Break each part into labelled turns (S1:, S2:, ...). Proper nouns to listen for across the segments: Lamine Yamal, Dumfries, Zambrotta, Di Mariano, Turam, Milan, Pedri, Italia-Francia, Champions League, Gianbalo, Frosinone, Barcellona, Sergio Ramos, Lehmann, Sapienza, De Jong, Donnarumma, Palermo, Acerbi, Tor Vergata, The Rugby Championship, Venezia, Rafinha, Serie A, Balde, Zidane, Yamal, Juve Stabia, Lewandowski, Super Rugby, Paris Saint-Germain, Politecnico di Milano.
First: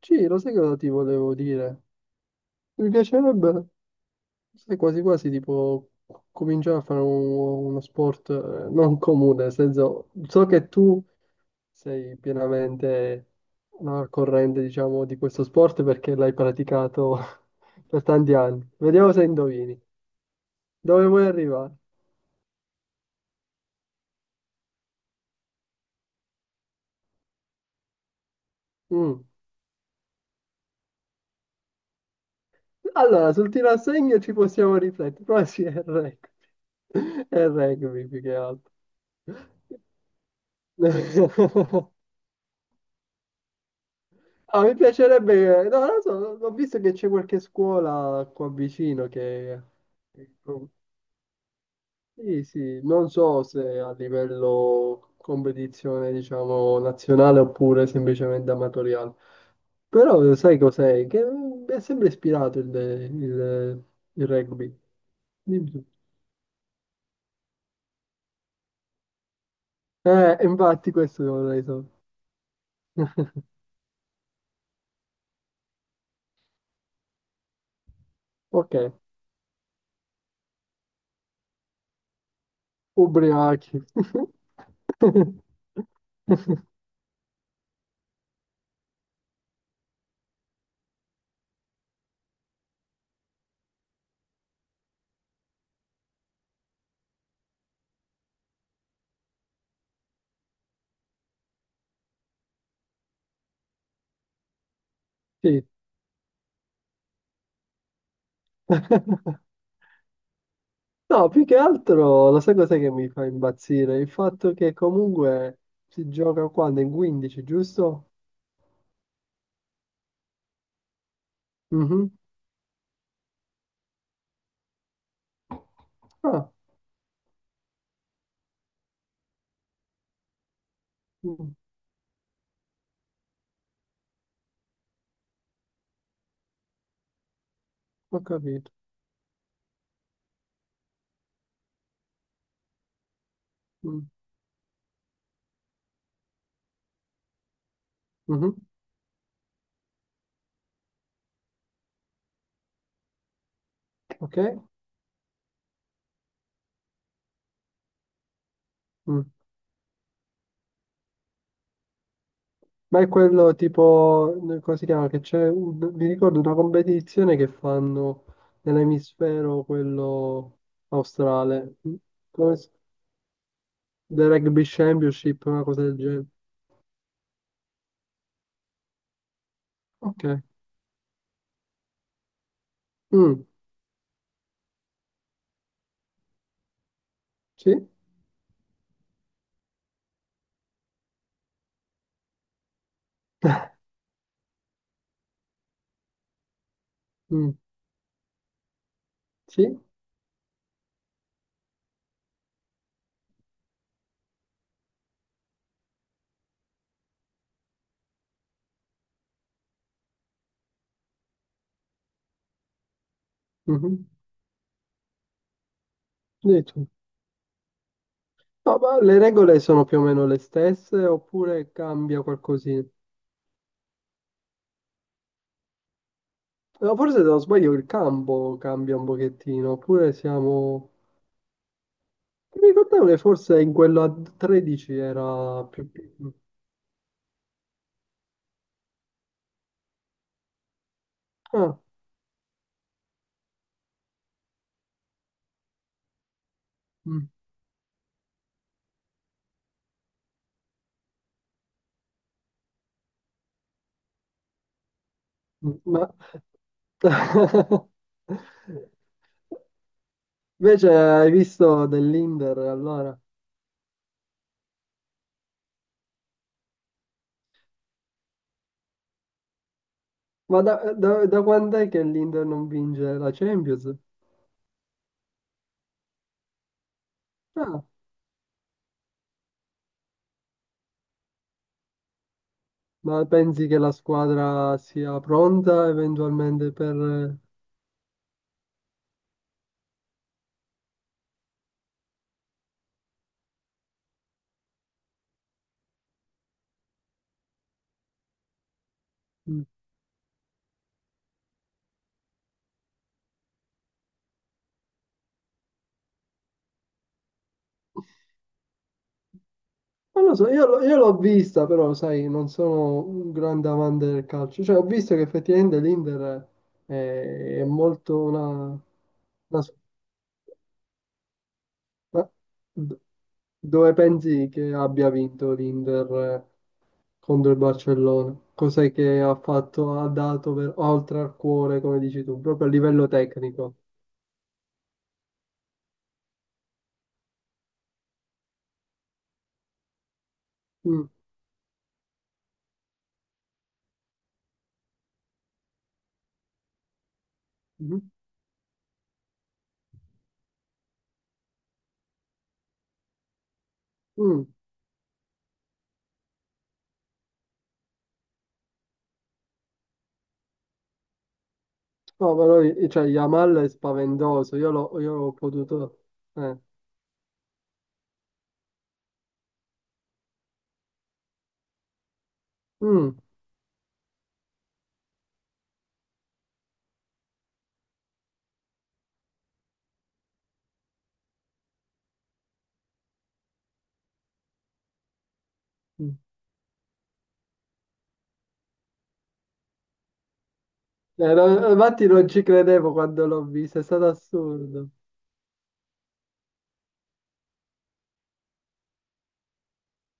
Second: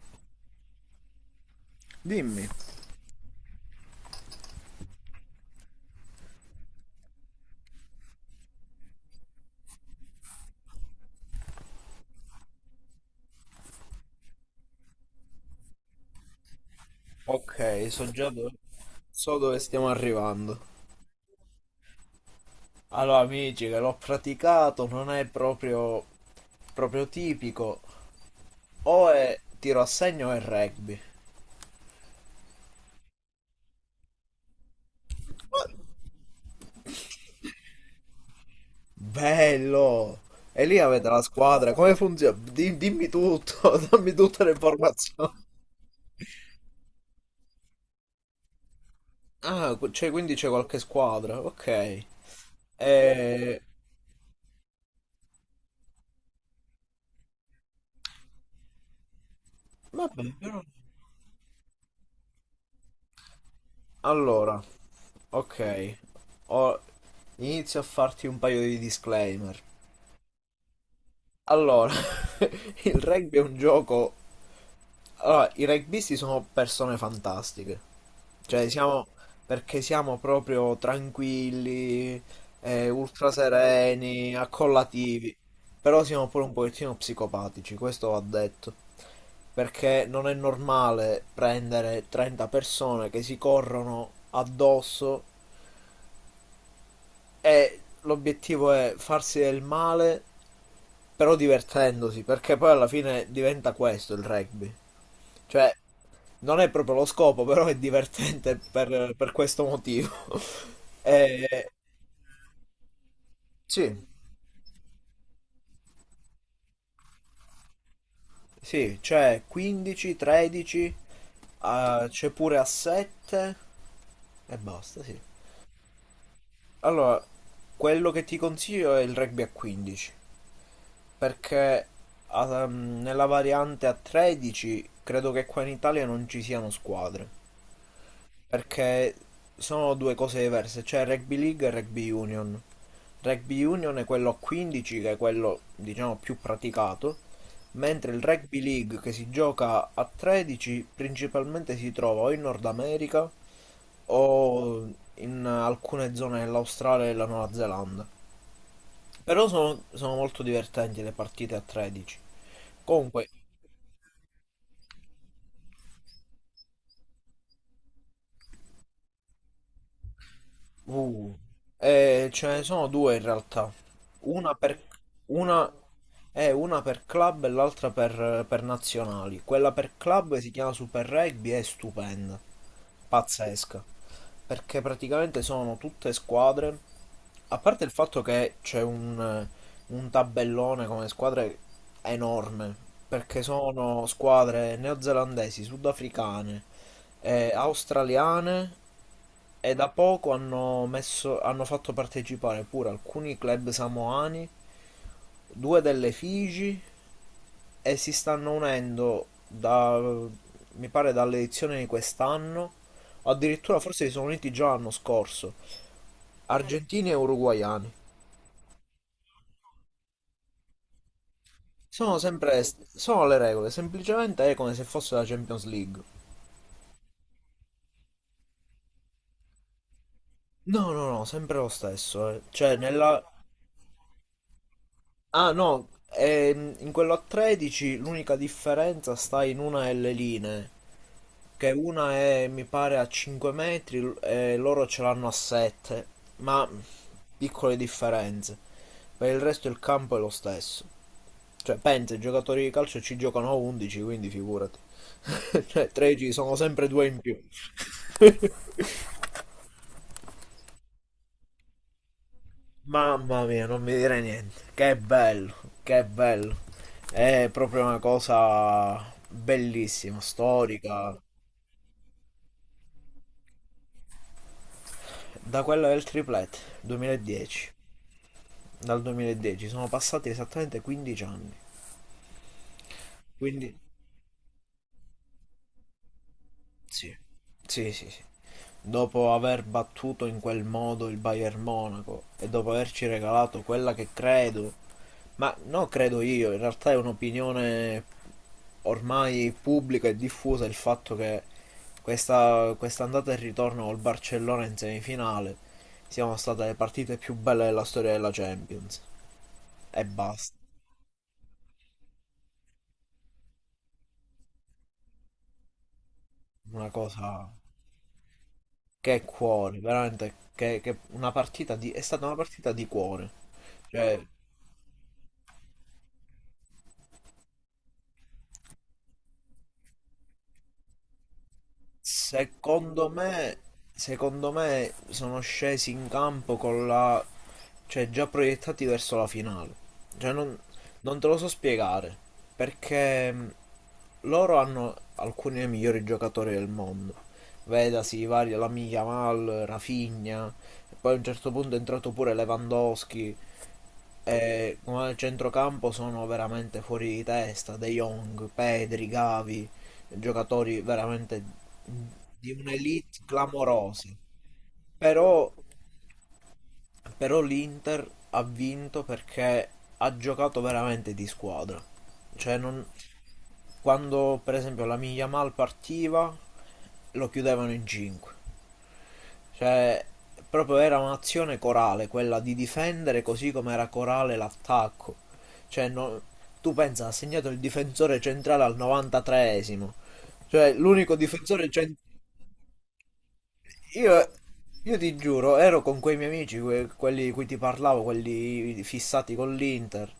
S1: Sì, lo sai cosa ti volevo dire?
S2: Dimmi.
S1: Mi piacerebbe, sai, quasi quasi tipo cominciare a fare uno sport non comune, nel senso, so che tu sei pienamente no, al corrente, diciamo, di questo sport perché l'hai praticato
S2: Ok,
S1: per tanti anni. Vediamo se
S2: so dove
S1: indovini.
S2: stiamo arrivando.
S1: Dove vuoi arrivare?
S2: Allora, amici, che l'ho praticato, non è proprio tipico. O
S1: Mm.
S2: è tiro a segno o è rugby.
S1: Allora, sul tiro a segno ci possiamo riflettere, però sì, è il rugby. È il rugby più che altro.
S2: Bello! E lì avete la squadra, come funziona? Dimmi tutto, dammi tutte le
S1: Ah, mi
S2: informazioni.
S1: piacerebbe, no, non lo so, ho visto che c'è qualche scuola qua vicino che...
S2: Ah, cioè, quindi c'è qualche squadra, ok.
S1: Sì, sì, non so
S2: E.
S1: se a livello competizione, diciamo, nazionale oppure semplicemente amatoriale.
S2: Vabbè,
S1: Però sai
S2: però.
S1: cos'è? Che è sempre ispirato il
S2: Allora,
S1: rugby. Dimmi tu.
S2: ok, Ho- inizio a farti un paio di disclaimer.
S1: Infatti questo lo vorrei
S2: Allora, il
S1: sapere.
S2: rugby è un gioco. Allora, i rugbyisti sono persone fantastiche. Cioè,
S1: Ok,
S2: siamo. Perché siamo proprio tranquilli, ultra
S1: ubriachi.
S2: sereni, accollativi. Però siamo pure un pochettino psicopatici, questo va detto. Perché non è normale prendere 30 persone che si corrono addosso. E l'obiettivo è farsi del male, però divertendosi, perché poi alla fine diventa questo il rugby.
S1: Sì.
S2: Cioè, non è proprio lo scopo, però è divertente per questo motivo.
S1: No, più che
S2: E,
S1: altro, lo sai cos'è che mi fa impazzire?
S2: sì,
S1: Il fatto che comunque si gioca quando? In 15, giusto?
S2: sì, c'è 15, 13,
S1: Mhm.
S2: c'è pure a 7 e basta, sì.
S1: Ah,
S2: Allora, quello che ti consiglio è il rugby a 15.
S1: mm,
S2: Perché nella variante a 13 credo che qua in Italia non ci siano squadre.
S1: ho capito.
S2: Perché sono due cose diverse, c'è Rugby League e Rugby Union. Rugby Union è
S1: Mm,
S2: quello a 15 che è quello diciamo più praticato, mentre il
S1: mhm,
S2: Rugby League che si gioca a 13 principalmente si trova o in Nord America
S1: ok.
S2: o in alcune zone dell'Australia e della Nuova Zelanda.
S1: Mm.
S2: Però sono molto divertenti le partite a 13.
S1: Ma è
S2: Comunque,
S1: quello tipo, come si chiama? Che c'è, mi ricordo una competizione che fanno nell'emisfero quello
S2: Uh,
S1: australe. Mm.
S2: ce
S1: Come
S2: ne
S1: si-
S2: sono due in realtà.
S1: The
S2: Una
S1: Rugby
S2: per,
S1: Championship, una
S2: una,
S1: cosa del genere.
S2: una per club e l'altra per nazionali. Quella per club
S1: Ok.
S2: si chiama Super Rugby, è stupenda,
S1: Mm.
S2: pazzesca. Perché praticamente sono tutte squadre, a parte
S1: Sì.
S2: il fatto che c'è un tabellone come squadre enorme, perché sono squadre neozelandesi, sudafricane,
S1: Mm.
S2: australiane e
S1: Sì.
S2: da poco hanno fatto partecipare pure alcuni club samoani, due delle Figi e si stanno unendo mi pare dall'edizione di quest'anno, o addirittura
S1: Mhm.
S2: forse si sono uniti già l'anno scorso,
S1: Dì tu.
S2: argentini e uruguaiani.
S1: No, ma le regole sono più o meno le stesse oppure cambia qualcosina?
S2: Sono le regole, semplicemente è come se fosse la Champions League.
S1: No, forse se non sbaglio il campo cambia un pochettino, oppure siamo...
S2: No, no, no, sempre lo stesso, eh.
S1: Mi ricordavo che forse in quello a 13
S2: Ah
S1: era
S2: no,
S1: più piccolo.
S2: in quello a 13 l'unica differenza sta in una delle linee, che
S1: Ah,
S2: una è mi pare a 5 metri e loro ce l'hanno a 7, ma
S1: mm,
S2: piccole differenze. Per il resto il campo è lo stesso. Cioè, pensa, i giocatori di calcio ci giocano a 11, quindi figurati.
S1: mm,
S2: Cioè,
S1: ma...
S2: 13 sono sempre due in più.
S1: Invece hai visto dell'Inter allora?
S2: Mamma mia, non mi dire niente. Che bello, che bello. È proprio una cosa bellissima,
S1: Ma da,
S2: storica.
S1: da, da quant'è che l'Inter non vince la Champions?
S2: Da quello del triplet 2010,
S1: Ah,
S2: dal 2010 sono passati esattamente 15 anni.
S1: ma pensi
S2: Quindi
S1: che la squadra sia pronta eventualmente
S2: sì.
S1: per...
S2: Sì, sì, sì. Dopo aver battuto in quel modo il Bayern Monaco e dopo averci regalato quella che credo, ma non credo io, in realtà è un'opinione ormai
S1: mm,
S2: pubblica e diffusa il fatto che questa andata e ritorno col Barcellona in semifinale siano state le partite più belle della storia della Champions. E
S1: Non lo so,
S2: basta.
S1: io l'ho vista, però, sai, non sono un grande amante del calcio. Cioè, ho visto che effettivamente l'Inter
S2: Una cosa
S1: è molto una,
S2: che è
S1: una s-
S2: cuore, veramente che è
S1: ma
S2: stata una partita di
S1: d-
S2: cuore.
S1: Dove
S2: Cioè,
S1: pensi che abbia vinto l'Inter contro il Barcellona? Cos'è che ha fatto, ha dato oltre al cuore, come dici tu, proprio a
S2: Secondo
S1: livello
S2: me,
S1: tecnico?
S2: secondo me sono scesi in campo con la. Cioè già proiettati verso la finale. Cioè non,
S1: Mm,
S2: non te lo so spiegare, perché loro hanno alcuni dei migliori giocatori del mondo.
S1: mhm,
S2: Vedasi i vari Lamine Yamal, Rafinha, e poi a un certo punto è entrato pure Lewandowski.
S1: mm.
S2: E come al centrocampo sono veramente fuori di testa, De Jong, Pedri, Gavi, giocatori veramente
S1: No,
S2: di
S1: però, cioè,
S2: un'elite
S1: Yamal è
S2: clamorosa.
S1: spaventoso, io ho
S2: Però,
S1: potuto... eh,
S2: però, l'Inter ha vinto perché ha giocato veramente di squadra. Cioè non.
S1: mm.
S2: Quando per esempio la Yamal partiva lo chiudevano in 5. Cioè proprio era un'azione corale quella di difendere, così come era corale l'attacco. Cioè
S1: Mm.
S2: non. Tu pensa, ha segnato il difensore centrale al 93esimo. Cioè l'unico
S1: No,
S2: difensore centrale.
S1: infatti non ci credevo quando l'ho vista, è stato
S2: Io,
S1: assurdo.
S2: io ti giuro, ero con quei miei amici, quelli di cui ti parlavo, quelli fissati con l'Inter.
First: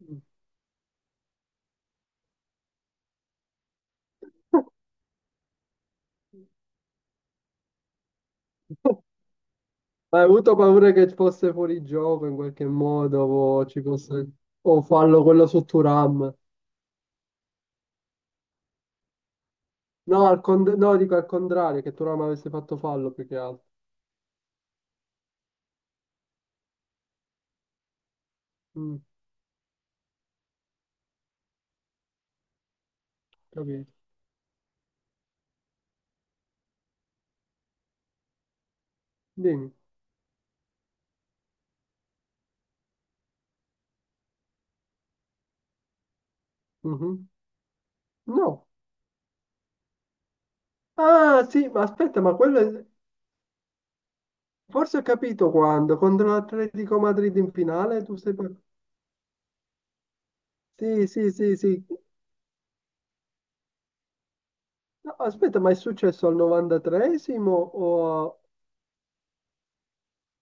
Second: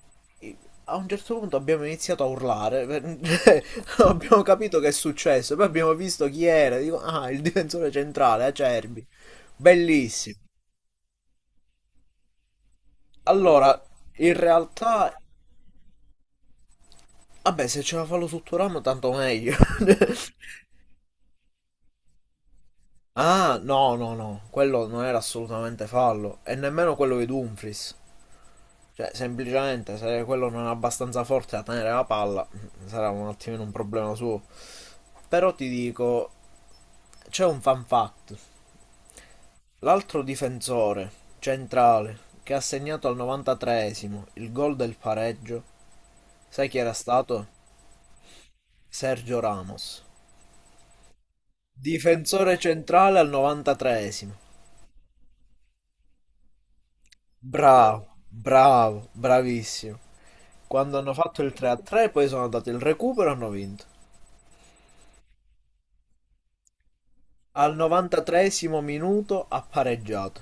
S2: I- A un certo punto abbiamo iniziato a urlare, perché non abbiamo capito che è successo, poi abbiamo visto chi era, dico, ah, il difensore centrale, Acerbi.
S1: Ma hai
S2: Bellissimo.
S1: avuto paura che fosse fuori gioco in qualche modo, o ci
S2: Allora,
S1: fosse
S2: in
S1: o
S2: realtà,
S1: fallo quello su Turam.
S2: vabbè, se ce la fa lo Sotturamo tanto meglio.
S1: No, no, dico al contrario, che Turam avesse fatto fallo più che
S2: Ah,
S1: altro.
S2: no, no, no, quello non era assolutamente fallo, e nemmeno quello di Dumfries.
S1: Mm,
S2: Cioè, semplicemente se quello non è abbastanza forte da tenere la palla, sarà un attimino un
S1: capito.
S2: problema suo. Però ti dico, c'è un fan fact.
S1: Dimmi.
S2: L'altro difensore centrale che ha segnato al 93esimo il gol del pareggio, sai chi era
S1: Mhm.
S2: stato?
S1: No.
S2: Sergio Ramos.
S1: Ah, sì, ma aspetta, ma
S2: Difensore centrale al 93esimo.
S1: forse ho capito quando, contro l'Atletico Madrid in finale,
S2: Bravo,
S1: tu sei... par-
S2: bravo, bravissimo. Quando
S1: Sì,
S2: hanno
S1: sì,
S2: fatto il
S1: sì, sì.
S2: 3-3 poi sono andato il recupero e hanno vinto.
S1: No, aspetta, ma è successo al 93esimo
S2: Al
S1: o...
S2: 93esimo minuto ha pareggiato.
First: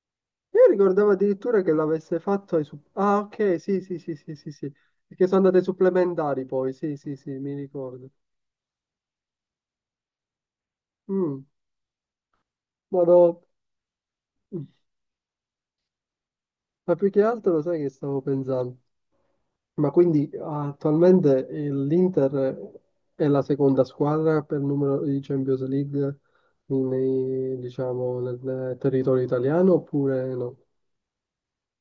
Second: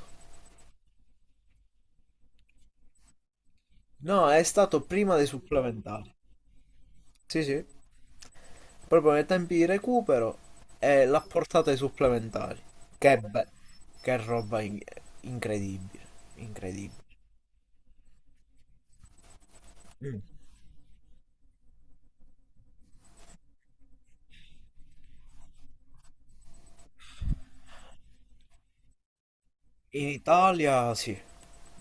S1: Io ricordavo addirittura che l'avesse fatto. Ah, ok, sì, sì, sì,
S2: No,
S1: sì,
S2: è
S1: sì, sì.
S2: stato prima
S1: Perché
S2: dei
S1: sono andate ai
S2: supplementari.
S1: supplementari poi, sì, sì, sì,
S2: Sì,
S1: mi
S2: sì.
S1: ricordo.
S2: Proprio nei tempi di recupero e l'ha
S1: Mm,
S2: portato ai supplementari.
S1: ma
S2: Che,
S1: no,
S2: be- che roba incredibile.
S1: ma
S2: Incredibile.
S1: più che altro lo sai che stavo pensando? Ma
S2: Mm.
S1: quindi attualmente l'Inter è la seconda squadra per numero di Champions League diciamo, nel territorio italiano
S2: In
S1: oppure no?
S2: Italia, sì.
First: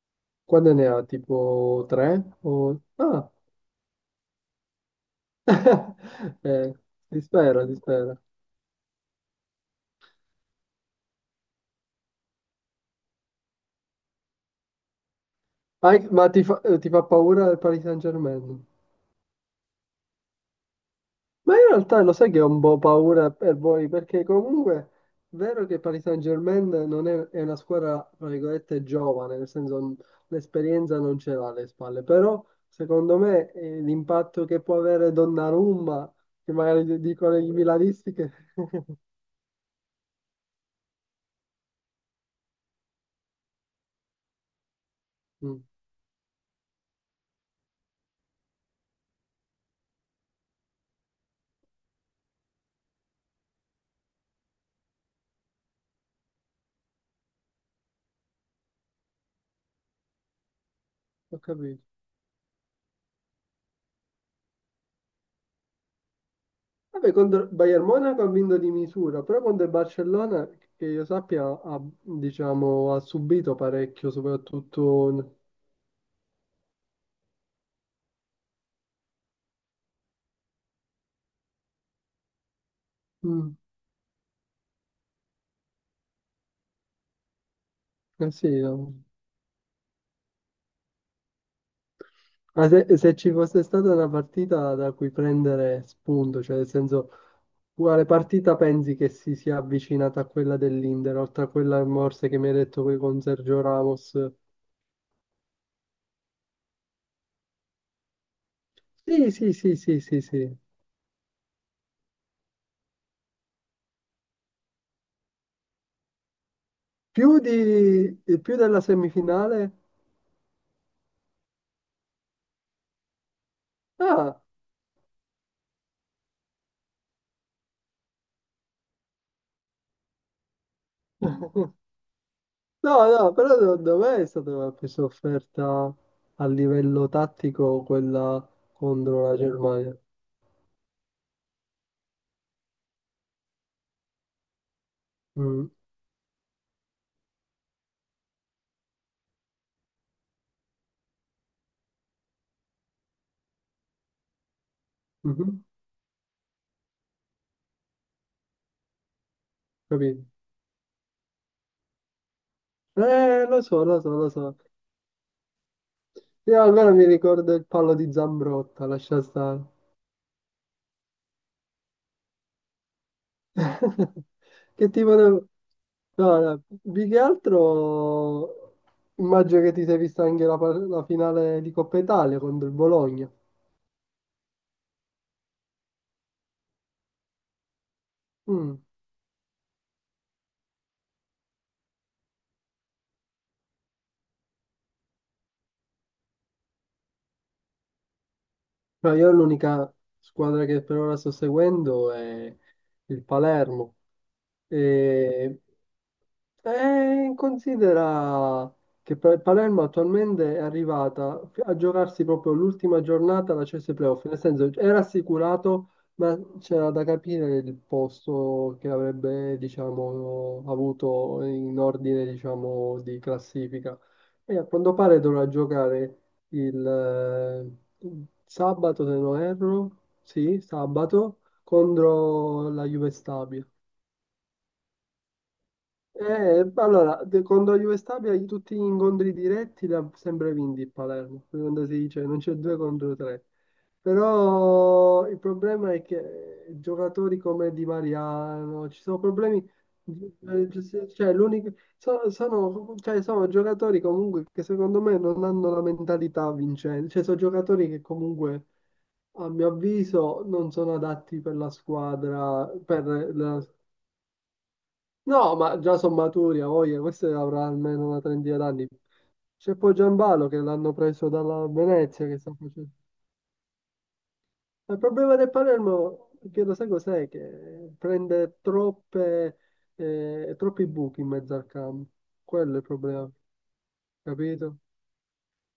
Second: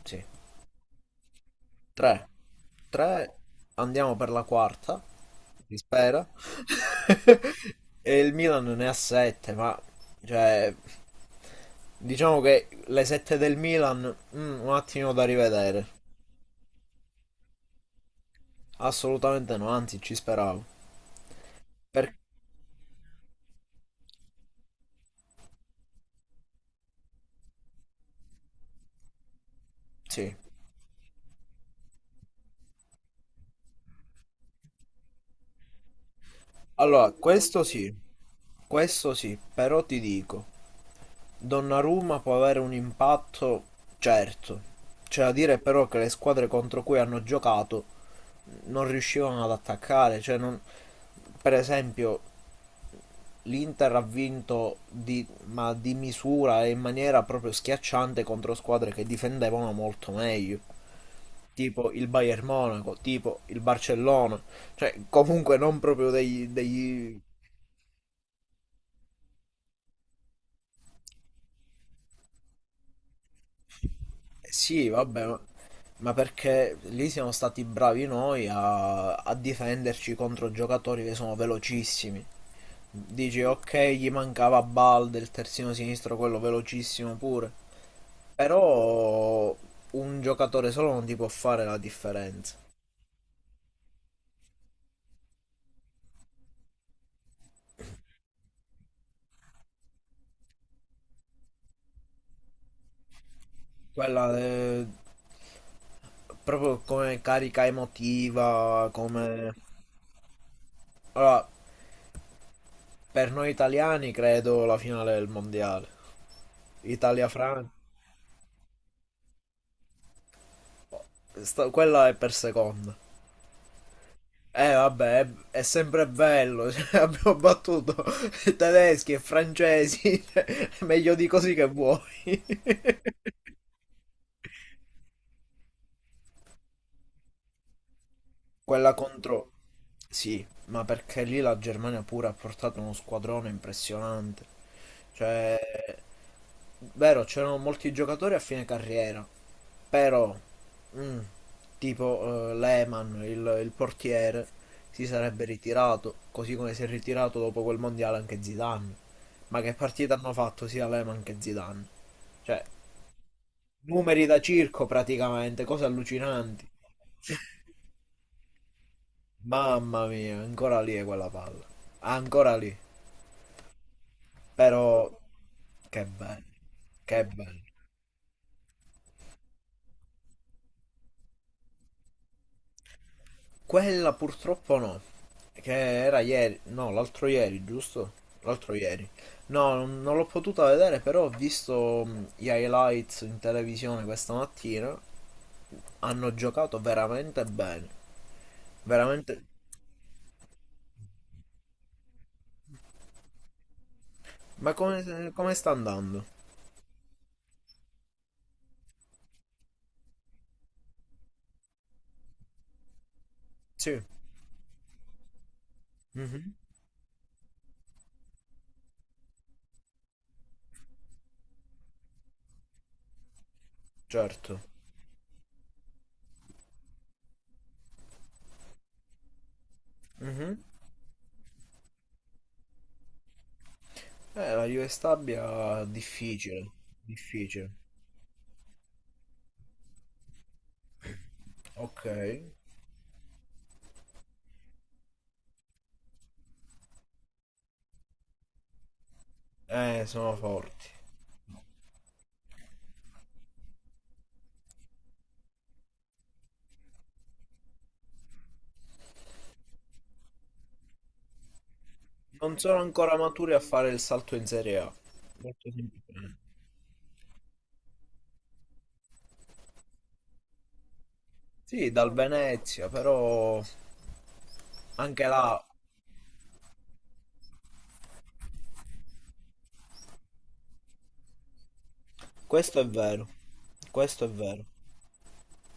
S2: Sì.
S1: Quante ne ha? Tipo tre?
S2: Tre.
S1: O... Ah,
S2: Tre. Andiamo per la quarta. Si spera.
S1: eh, si spera, si
S2: E
S1: spera.
S2: il Milan ne ha sette, ma. Cioè. Diciamo che le 7 del Milan, un attimo da rivedere.
S1: Ma ti fa paura il Paris Saint-Germain?
S2: Assolutamente no, anzi ci speravo.
S1: Ma in realtà
S2: Per.
S1: lo sai che ho un po' paura per voi, perché comunque è vero che il Paris Saint-Germain non è una squadra, tra virgolette, giovane, nel senso
S2: Sì.
S1: l'esperienza non ce l'ha alle spalle, però secondo me l'impatto che può avere Donnarumma, che magari
S2: Allora,
S1: dicono i milanisti che...
S2: questo sì, però ti dico, Donnarumma può avere un impatto, certo. C'è da dire
S1: Mm,
S2: però che le squadre contro cui hanno giocato non riuscivano ad attaccare, cioè non. Per esempio, l'Inter ha vinto ma di misura e in maniera proprio schiacciante contro squadre che difendevano molto meglio,
S1: ho capito.
S2: tipo il Bayern Monaco, tipo il Barcellona, cioè comunque non proprio degli...
S1: Vabbè,
S2: degli...
S1: contro il Bayern Monaco ha vinto di misura, però contro il Barcellona, che io sappia, ha, diciamo, ha subito parecchio,
S2: Sì, vabbè,
S1: soprattutto...
S2: ma perché lì siamo stati bravi noi a difenderci contro giocatori che sono velocissimi. Dici,
S1: Mm,
S2: ok, gli mancava Balde, il terzino sinistro, quello velocissimo pure.
S1: eh sì, no.
S2: Però un giocatore solo non ti può fare la differenza.
S1: Ma se ci fosse stata una partita da cui prendere spunto, cioè nel senso, quale partita pensi che si sia avvicinata a quella dell'Inter, oltre a quella morse che mi hai detto qui con Sergio Ramos?
S2: Quella proprio come carica emotiva,
S1: Sì,
S2: come.
S1: sì, sì, sì, sì, sì.
S2: Allora, per noi italiani credo la finale del mondiale.
S1: Più
S2: Italia-Francia.
S1: di, più della semifinale?
S2: Quella è per seconda.
S1: Ah!
S2: Eh vabbè, è sempre bello, cioè, abbiamo battuto tedeschi e francesi, cioè, meglio di così che vuoi.
S1: No, no, però secondo me è stata una presa offerta a livello tattico quella
S2: Quella
S1: contro la
S2: contro.
S1: Germania.
S2: Sì, ma perché lì la Germania pure ha portato uno squadrone impressionante. Cioè,
S1: Mm,
S2: vero, c'erano molti giocatori a fine carriera, però, mm, tipo Lehmann, il portiere, si sarebbe
S1: mhm,
S2: ritirato, così come si è ritirato dopo quel mondiale anche Zidane. Ma che partita
S1: capito?
S2: hanno fatto sia Lehmann che Zidane? Cioè,
S1: Lo so, lo so,
S2: numeri
S1: lo
S2: da
S1: so.
S2: circo praticamente, cose
S1: Io
S2: allucinanti.
S1: almeno mi ricordo il palo di Zambrotta, lascia stare.
S2: Mamma mia, ancora lì è quella palla. Ancora lì.
S1: Che
S2: Però
S1: tipo di...
S2: che
S1: No,
S2: bello,
S1: no, più che
S2: che bello.
S1: altro immagino che ti sei vista anche la finale di Coppa Italia contro il Bologna.
S2: Quella purtroppo no, che era ieri, no, l'altro ieri, giusto? L'altro
S1: Mm.
S2: ieri. No, non l'ho potuta vedere, però ho visto gli highlights in televisione questa mattina. Hanno giocato veramente bene.
S1: No, io
S2: Veramente.
S1: l'unica squadra che per ora sto seguendo è il Palermo.
S2: Ma come
S1: E
S2: sta andando?
S1: considera che Palermo attualmente è arrivata a giocarsi proprio l'ultima giornata alla CS
S2: Sì.
S1: Playoff, nel senso era assicurato, ma
S2: Mhm,
S1: c'era da capire il posto che avrebbe, diciamo, avuto in ordine, diciamo, di classifica. E
S2: certo.
S1: a quanto pare dovrà giocare il eh, sabato, se non erro, sì,
S2: Mhm.
S1: sabato, contro la Juve Stabia.
S2: La Juve Stabia difficile,
S1: Allora, con
S2: difficile.
S1: la Juve Stabia in tutti gli incontri diretti l'ha sempre vinti il Palermo, quando si
S2: Ok.
S1: dice non c'è due contro tre. Però il problema è che giocatori come Di Mariano, ci sono problemi,
S2: Sono forti.
S1: cioè, l'unico, sono, cioè, sono giocatori comunque che secondo me non hanno la mentalità vincente, cioè sono giocatori che comunque a mio avviso non sono adatti per la
S2: Non
S1: squadra,
S2: sono
S1: per
S2: ancora maturi a
S1: la.
S2: fare il salto in Serie A.
S1: No,
S2: Molto
S1: ma già sono
S2: semplice.
S1: maturi, a voglia, questo avrà almeno una trentina d'anni. C'è poi Gianbalo che l'hanno preso dalla
S2: Sì, dal
S1: Venezia che sta
S2: Venezia,
S1: facendo.
S2: però
S1: Ma il
S2: anche
S1: problema del
S2: là,
S1: Palermo, che lo sai cos'è? Che prende troppi buchi in mezzo al campo. Quello è
S2: questo
S1: il
S2: è vero.
S1: problema,
S2: Questo è vero.
S1: capito?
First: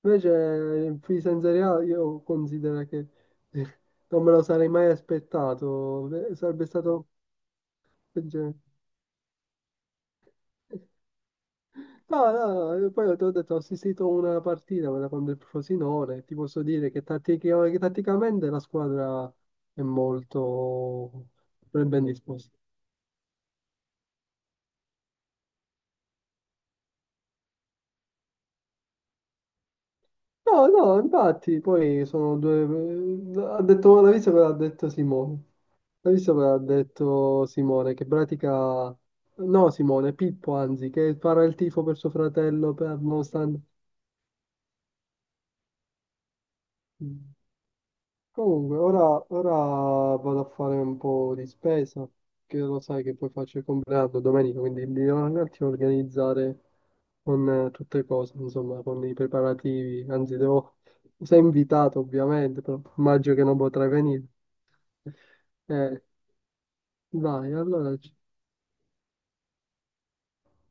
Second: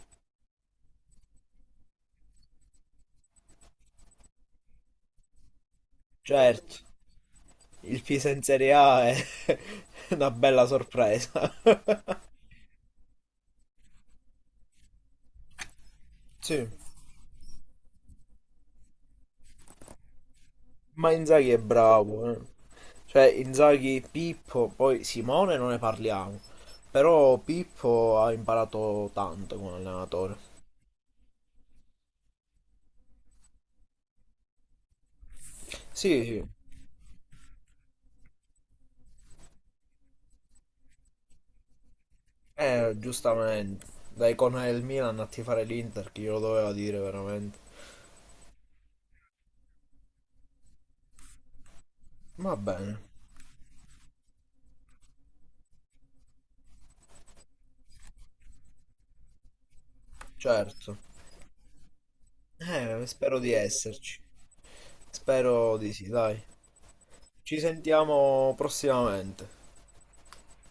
S1: Invece in Fisa in Serie A io considero che non me lo sarei mai aspettato. Sarebbe
S2: Certo,
S1: stato...
S2: il Pisa in
S1: peggio.
S2: Serie A è una bella sorpresa.
S1: No, no, no, io poi ho detto, ho assistito a una partita quella con del Frosinone, ti posso
S2: Sì.
S1: dire che tatticamente la squadra è
S2: Ma
S1: molto
S2: Inzaghi è
S1: ben
S2: bravo, eh.
S1: disposta.
S2: Cioè Inzaghi, Pippo, poi Simone non ne parliamo, però Pippo ha imparato tanto come allenatore.
S1: No, no, infatti, poi sono due... Ha detto, l'ha visto cosa ha detto Simone? L'ha
S2: Sì,
S1: visto
S2: sì,
S1: cosa ha detto Simone? Che pratica... No, Simone, Pippo, anzi, che farà il tifo per suo fratello, per, nonostante...
S2: giustamente, da icona del Milan a tifare l'Inter, chi glielo doveva dire veramente.
S1: Comunque, ora vado a fare un po' di spesa,
S2: Va
S1: che lo
S2: bene,
S1: sai che poi faccio il compleanno domenica, quindi mi devo un attimo organizzare con tutte le cose, insomma, con i preparativi. Anzi, devo...
S2: certo.
S1: Sei invitato, ovviamente, però immagino
S2: Spero
S1: che
S2: di
S1: non potrai
S2: esserci.
S1: venire.
S2: Spero di
S1: Eh,
S2: sì, dai.
S1: dai,
S2: Ci
S1: allora,
S2: sentiamo prossimamente.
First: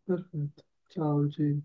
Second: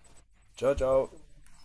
S1: perfetto.
S2: Ciao ciao.
S1: Ciao, Gino.